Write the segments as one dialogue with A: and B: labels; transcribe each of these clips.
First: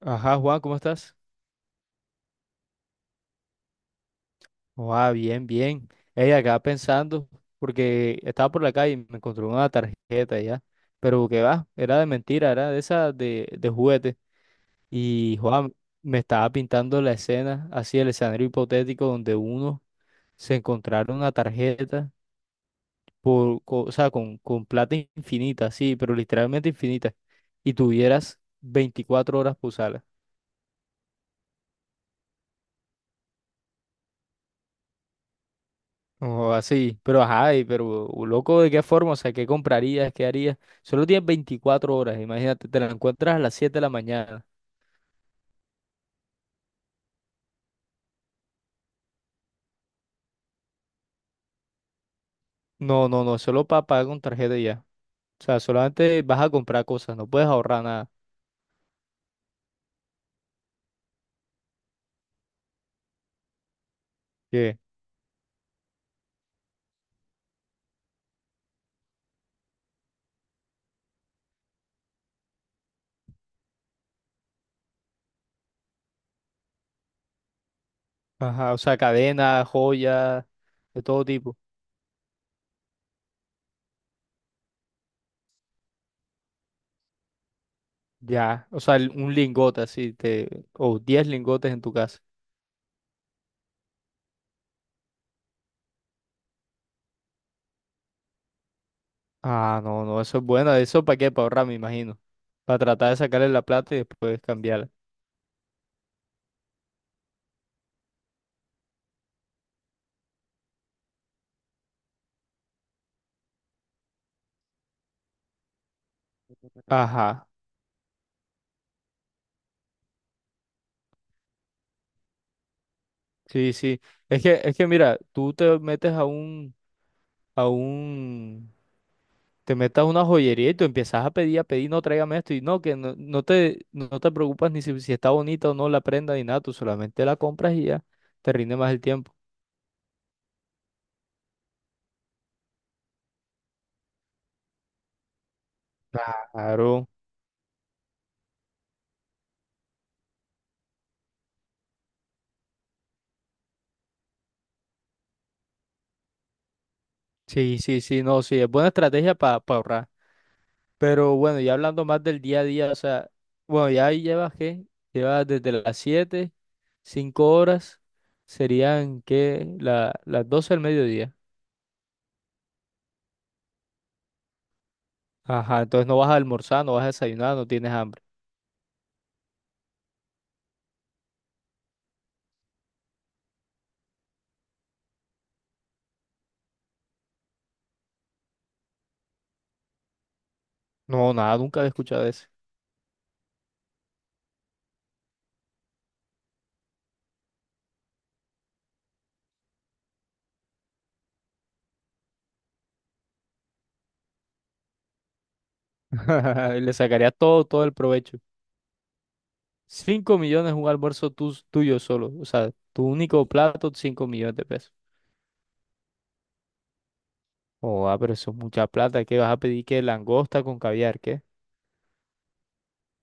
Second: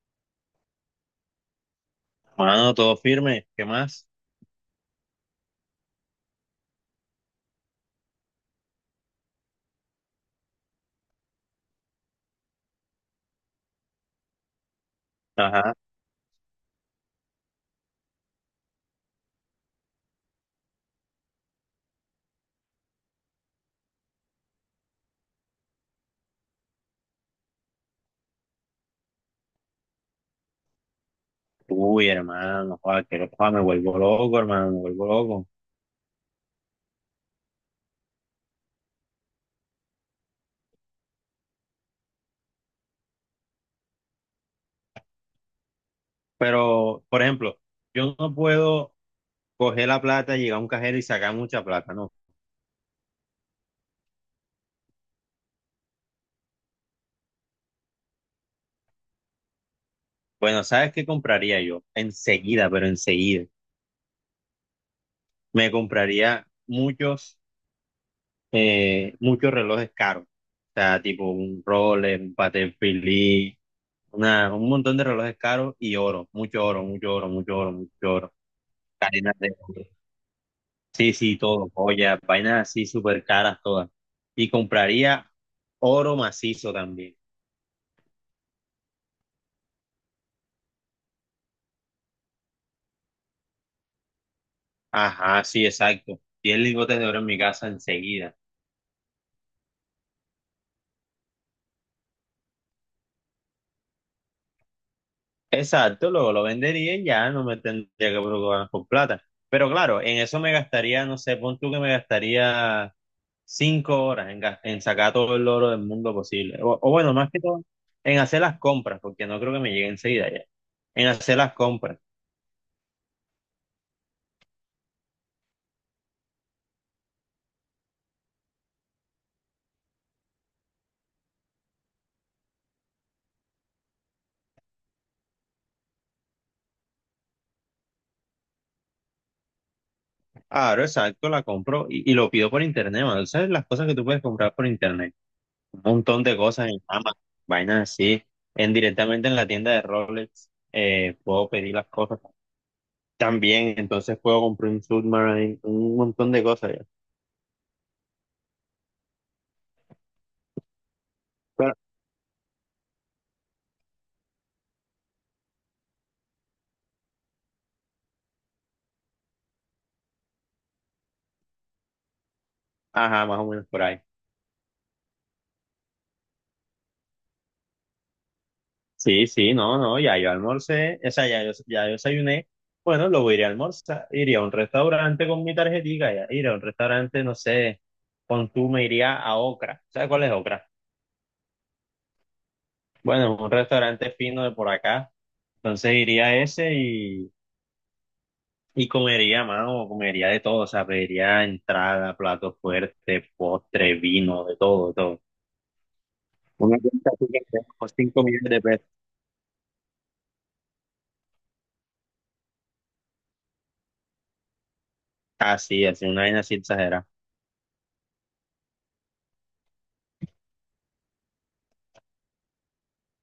A: Ajá, Juan, ¿cómo estás?
B: Mano, todo firme, ¿qué más?
A: Ah, bien, bien. Ey, acá pensando, porque estaba por la calle y me encontré una tarjeta ya. Pero que va, era de mentira, era de esa de juguete. Y
B: Ajá.
A: Juan me estaba pintando la escena, así el escenario hipotético donde uno se encontrara una tarjeta, o sea, con plata infinita, sí, pero literalmente infinita, y tuvieras 24 horas para usarla.
B: Uy, hermano, joder, que joder, me vuelvo loco, hermano, me vuelvo loco.
A: O así, pero ajá, y pero loco, ¿de qué forma? O sea, ¿qué comprarías? ¿Qué harías? Solo tienes 24 horas, imagínate, te la encuentras a las 7 de la mañana.
B: Pero, por ejemplo, yo no puedo coger la plata, llegar a un cajero y sacar mucha plata, ¿no?
A: No, no, no, solo para pagar con tarjeta y ya. O sea, solamente vas a comprar cosas, no puedes ahorrar nada.
B: Bueno, ¿sabes qué compraría yo? Enseguida, pero enseguida.
A: ¿Qué?
B: Me compraría muchos, muchos relojes caros. O sea, tipo un Rolex, un Patek Philippe, un montón de relojes caros y oro, mucho oro, mucho oro, mucho oro, mucho oro.
A: Ajá, o sea,
B: Cadenas de
A: cadenas,
B: oro.
A: joyas, de
B: Sí,
A: todo
B: sí,
A: tipo.
B: todo, joya, vainas así súper caras todas. Y compraría oro macizo también.
A: Ya, o sea, un lingote así, te, o 10 lingotes en tu casa.
B: Ajá, sí, exacto. 10 lingotes de oro en mi casa enseguida.
A: Ah, no, no, eso es bueno, ¿eso para qué? Para ahorrar, me imagino. Para tratar de sacarle la plata y después cambiarla.
B: Exacto, luego lo vendería y ya no me tendría que preocupar por plata. Pero claro, en eso me gastaría, no sé, pon tú que me gastaría 5 horas en, en sacar todo el oro del mundo posible. O bueno, más que
A: Ajá.
B: todo, en hacer las compras, porque no creo que me llegue enseguida ya. En hacer las compras.
A: Sí, sí. Es que mira, tú te metes a a un, te metes a una joyería y tú empiezas a pedir, no, tráigame esto y no, que no, no te preocupas ni si, si está bonita o no la prenda ni nada, tú solamente la compras y ya te rinde más el tiempo.
B: Claro, exacto, la compro y lo pido por internet, mano. ¿Sabes las cosas que tú puedes comprar por internet? Un montón de cosas en
A: Claro.
B: Amazon, vainas así, en, directamente en la tienda de Rolex, puedo pedir las cosas también, entonces puedo comprar un Submarine, un montón de cosas ya.
A: Sí, sí, sí, no, sí, es buena estrategia para ahorrar. Pero bueno, ya
B: Pero,
A: hablando más del día a día, o sea, bueno, ya ahí llevas qué, llevas desde las 7, 5 horas, serían que las 12 del mediodía.
B: ajá, más o menos por ahí.
A: Ajá, entonces no vas a almorzar, no vas a desayunar, no tienes hambre.
B: Sí, sí, no, no, ya yo almorcé, o sea, ya yo desayuné, bueno, luego iré a almorzar, iré a un restaurante con mi tarjetita, ya, iré a un restaurante, no sé, con tú me iría a Ocra, ¿sabes cuál es Ocra?
A: No, nada, nunca he escuchado eso.
B: Bueno, un restaurante fino de por acá. Entonces iría a ese y comería, mano, comería de todo. O sea, pediría entrada, plato fuerte, postre, vino, de todo, de todo. Una
A: Le
B: cuenta así
A: sacaría
B: que sea
A: todo, todo
B: como
A: el
B: 5
A: provecho.
B: millones de pesos.
A: 5 millones un almuerzo tuyo solo. O sea, tu único plato, 5 millones de pesos.
B: Así, así, una vaina así exagerada.
A: Oh, ah, pero eso es mucha plata. ¿Qué vas a pedir? ¿Qué? Langosta con caviar, ¿qué?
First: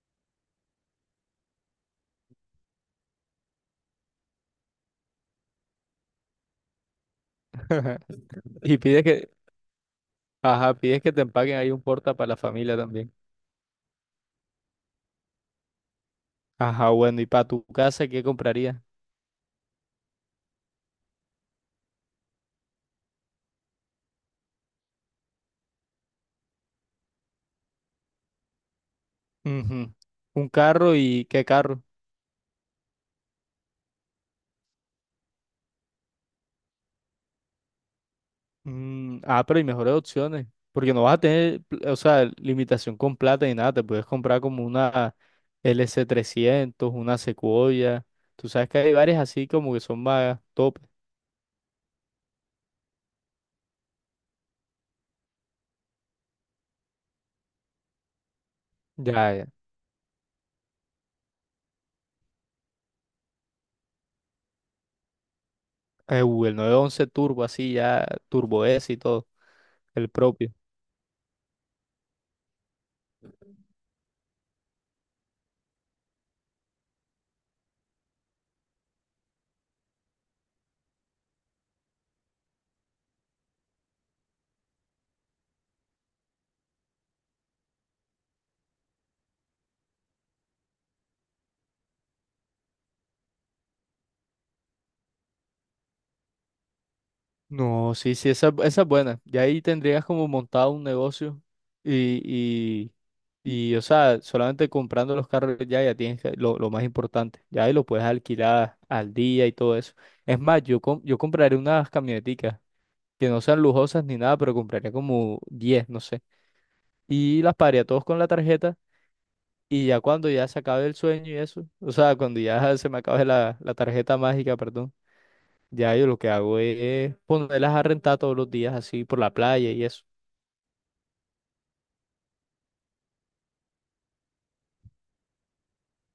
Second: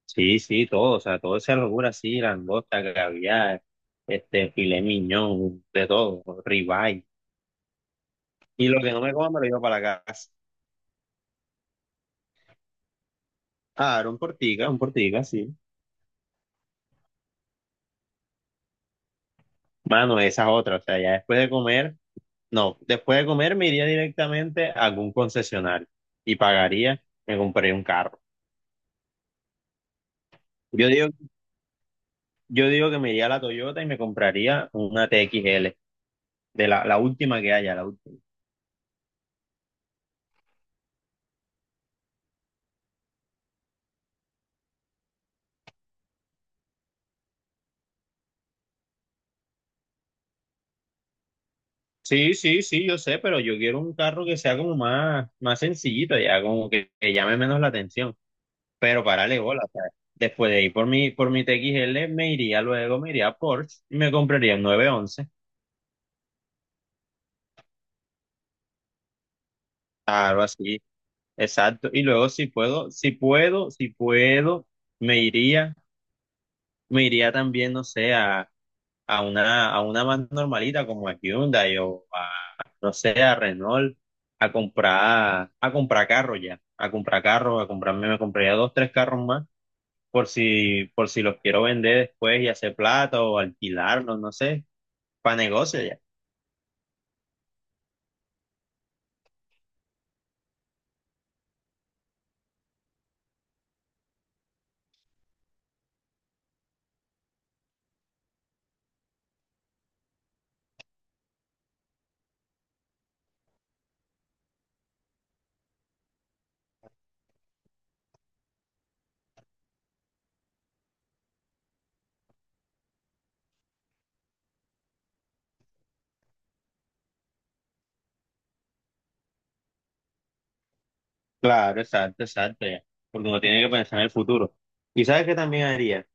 B: Sí, sí, todo, o sea, todo esa locura así, langosta, caviar, filet mignon, de todo, ribeye. Y
A: Y
B: lo que no
A: pides
B: me coma
A: que,
B: me lo llevo para la casa.
A: ajá, pides que te empaquen ahí un porta para la familia también.
B: Ah, era un portica, sí.
A: Ajá, bueno, ¿y para tu casa qué comprarías?
B: Mano, esa es otra, o sea, ya después de comer. No, después de comer me iría directamente a algún concesionario y pagaría, me compraría un carro.
A: Ujú. Un
B: Yo
A: carro
B: digo,
A: y ¿qué carro?
B: yo digo que me iría a la Toyota y me compraría una TXL, de la última que haya, la última.
A: Mm, ah, pero hay mejores opciones, porque no vas a tener, o sea, limitación con plata ni nada, te puedes comprar como una LC 300 una Sequoia, tú sabes que hay varias así como que son más top,
B: Sí, sí, sí, yo sé, pero yo quiero un carro que sea como más, más sencillito, ya como que llame menos la atención. Pero
A: ya,
B: párale
A: ya.
B: bola, o sea, después de ir por mi TXL me iría luego, me iría a Porsche y me compraría un nueve once,
A: El 911 Turbo, así ya, Turbo S y todo, el
B: algo
A: propio.
B: así. Exacto. Y luego si puedo, me iría, me iría también, no sé, a una más normalita como a Hyundai o no sé, a Renault, a comprar carro ya, a comprar carro, me compraría dos, tres carros más por si los quiero vender después y hacer plata o alquilarlos, no sé, para negocio ya.
A: No, sí, sí, esa es buena. Y ahí tendrías como montado un negocio y, y, o sea, solamente comprando los carros ya, ya tienes lo más importante. Ya ahí lo puedes alquilar al día y todo eso. Es más, yo, yo compraré unas camioneticas que no sean lujosas ni nada, pero compraría como 10 no sé. Y las pagaría todos con la tarjeta y ya cuando ya se acabe el sueño y eso, o sea, cuando ya se me acabe la tarjeta mágica, perdón. Ya yo lo que hago es ponerlas a rentar todos los días así por la playa y eso.
B: Claro, exacto, exacto ya. Porque uno tiene que pensar en el futuro. ¿Y sabes qué también haría?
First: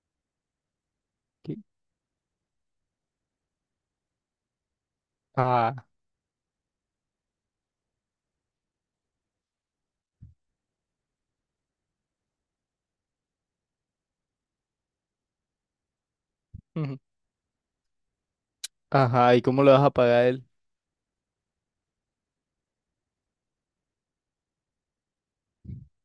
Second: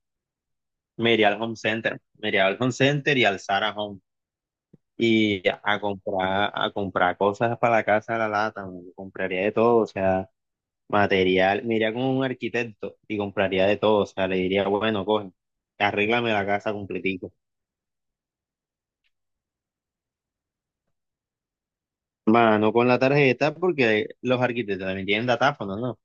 B: Me iría al home
A: ¿Qué?
B: center, me iría al home center y al Zara Home y
A: Ah,
B: a comprar cosas para la casa de la lata, me compraría de todo, o sea, material, me iría con un arquitecto y compraría de todo, o sea, le diría, bueno, coge, arréglame la casa
A: ujú.
B: completico.
A: Ajá, ¿y cómo le vas a pagar él?
B: Mano, con la tarjeta, porque los arquitectos también tienen datáfono, ¿no?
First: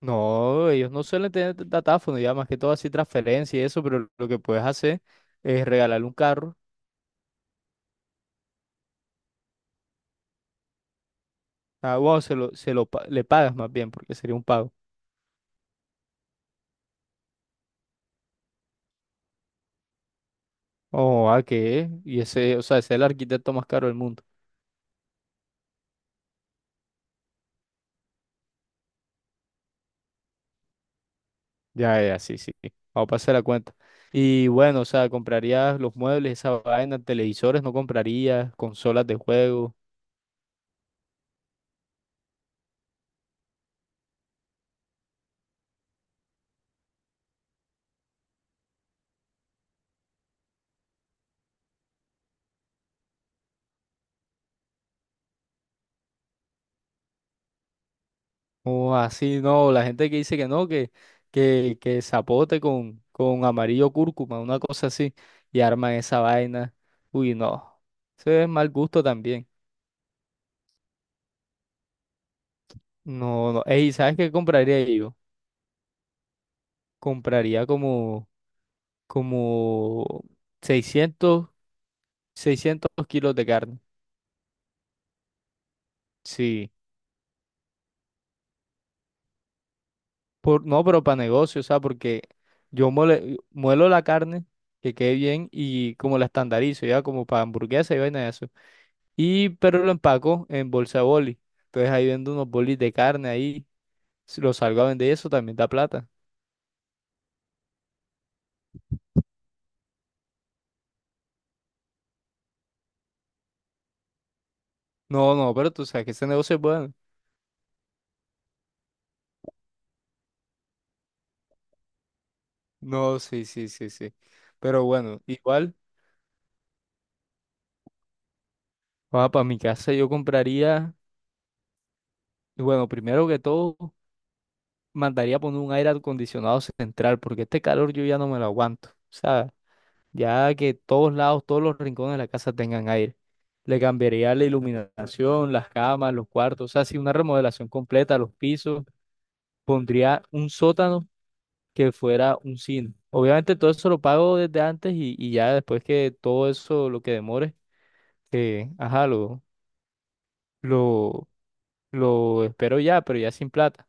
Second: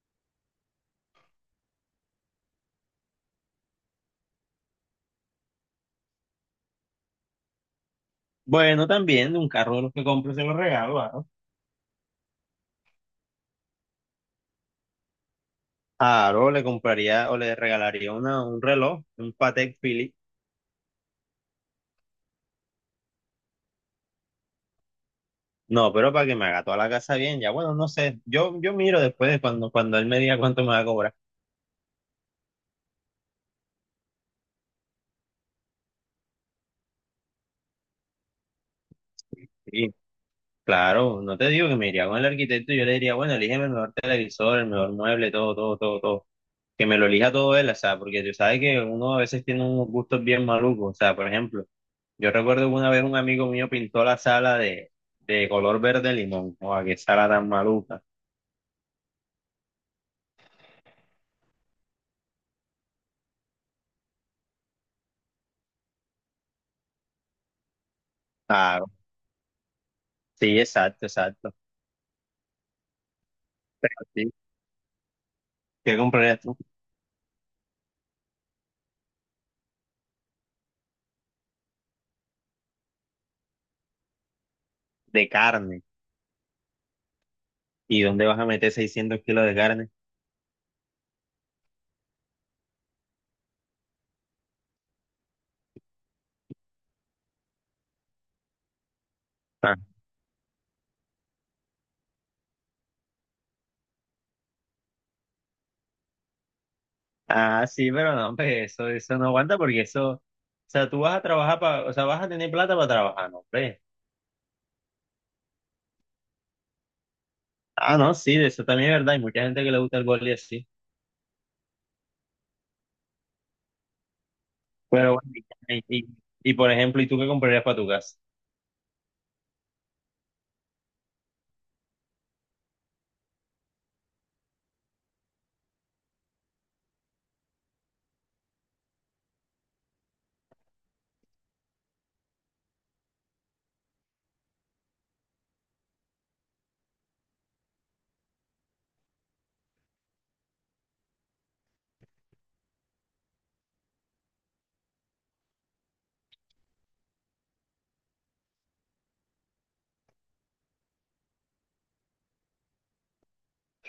A: No, ellos no suelen tener datáfono, ya más que todo así transferencia y eso, pero lo que puedes hacer es regalarle un carro.
B: Bueno, también un carro de los que compro se lo regalo, ¿no?
A: Ah, bueno, le pagas más bien, porque sería un pago.
B: Claro, le compraría o le regalaría un reloj, un Patek Philippe.
A: Oh, ¿a qué? Y ese, o sea, ese es el arquitecto más caro del mundo.
B: No, pero para que me haga toda la casa bien, ya bueno, no sé, yo miro después de cuando, cuando él me diga cuánto me va a cobrar.
A: Ya, ya, sí, sí, sí. Vamos a pasar la cuenta. Y bueno, o sea, comprarías los muebles, esa vaina, televisores, no comprarías, consolas de juego.
B: Y claro, no te digo que me iría con el arquitecto y yo le diría, bueno, elígeme el mejor televisor, el mejor mueble, todo, todo, todo, todo. Que me lo elija todo él, o sea, porque tú sabes que uno a veces tiene unos gustos bien malucos. O sea, por ejemplo, yo recuerdo que una vez un amigo mío pintó la sala de color verde limón. O qué sala tan maluca.
A: O así, no, la gente que dice que no, que zapote con amarillo cúrcuma, una cosa así, y arman esa vaina. Uy, no, eso es mal
B: Claro,
A: gusto también.
B: sí, exacto, exacto.
A: No, no, ey,
B: Pero
A: ¿sabes
B: sí,
A: qué compraría yo?
B: ¿qué comprarías tú?
A: Compraría como, como 600 600 kilos de carne.
B: De carne.
A: Sí,
B: ¿Y dónde vas a meter 600 kilos de carne?
A: por, no, pero para negocio, o sea, porque yo muelo la carne, que quede bien, y como la estandarizo, ya como para hamburguesa y vaina de. Y, pero lo empaco en bolsa de boli. Entonces ahí vendo unos bolis de carne ahí. Si lo salgo a vender, eso también da plata.
B: Ah, sí, pero no, pues eso no aguanta porque eso, o sea, tú vas a trabajar para, o sea, vas a tener plata para trabajar, no, hombre.
A: No, no, pero tú sabes que ese negocio es bueno.
B: Ah, no, sí, de eso también es verdad, hay mucha gente que le gusta el boli así,
A: No, sí, sí, sí, sí. Pero
B: pero
A: bueno,
B: bueno,
A: igual,
B: y, y, y, por ejemplo, ¿y tú qué comprarías para tu casa?
A: para mi casa yo compraría, y bueno, primero que todo, mandaría poner un aire acondicionado central, porque este calor yo ya no me lo aguanto. O sea, ya que todos lados, todos los rincones de la casa tengan aire. Le cambiaría la iluminación, las camas, los cuartos, o sea, sí, una remodelación completa, los pisos pondría un sótano que fuera un cine. Obviamente todo eso lo pago desde antes y ya después que todo eso, lo que demore, ajá, lo, lo espero ya, pero ya sin plata.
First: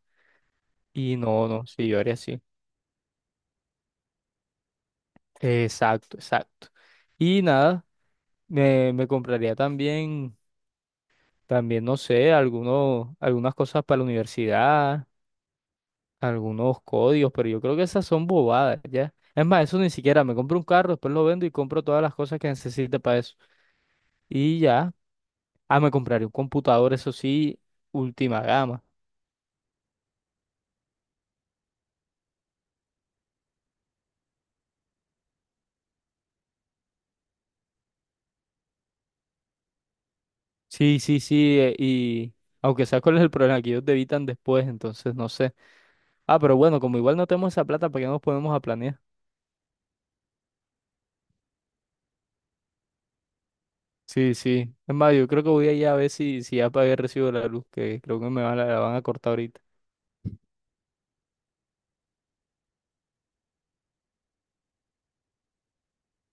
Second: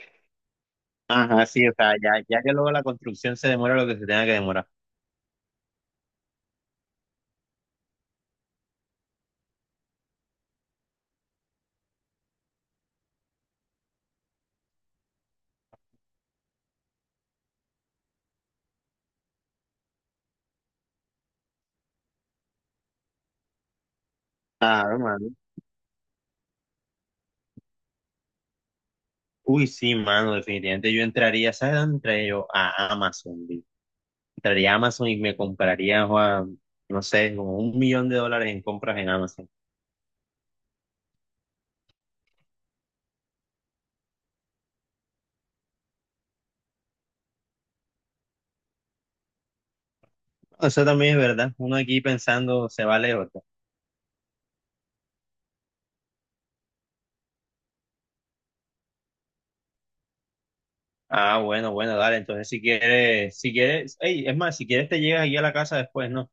A: Y
B: Ajá,
A: no, no,
B: sí, o
A: sí,
B: sea,
A: yo haría
B: ya,
A: así.
B: ya que luego la construcción se demora lo que se tenga que demorar.
A: Exacto, exacto. Y nada, me compraría también, también, no sé, algunas cosas para la universidad, algunos códigos, pero yo creo que esas son bobadas, ¿ya? Es más, eso ni siquiera, me compro un carro, después lo vendo y compro todas las cosas que necesite para eso. Y ya,
B: Claro, mano.
A: ah, me compraré un computador, eso sí, última gama.
B: Uy, sí, mano, definitivamente yo entraría, ¿sabes dónde entraría yo? A Amazon, vi. Entraría a Amazon y me compraría, Juan, no sé, como un millón de dólares en compras en Amazon.
A: Sí, sí, sí, y aunque sea cuál es el problema, que ellos debitan después, entonces no sé. Ah, pero bueno, como igual no tenemos esa plata, ¿para qué nos ponemos a planear?
B: Eso también es verdad. Uno aquí pensando se vale otro.
A: Sí, sí. Es más, yo creo que voy a ir a ver si, si ya pagué el recibo de la luz, que creo que me van, la van a cortar ahorita.
B: Ah, bueno, bueno, dale. Entonces, si quieres, si quieres, ey, es más, si quieres te llegas aquí a la casa después, ¿no?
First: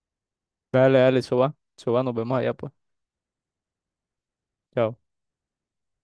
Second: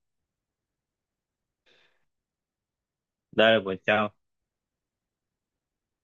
A: Dale, dale, eso va, nos vemos allá pues.
B: Dale, pues, chao.
A: Chao.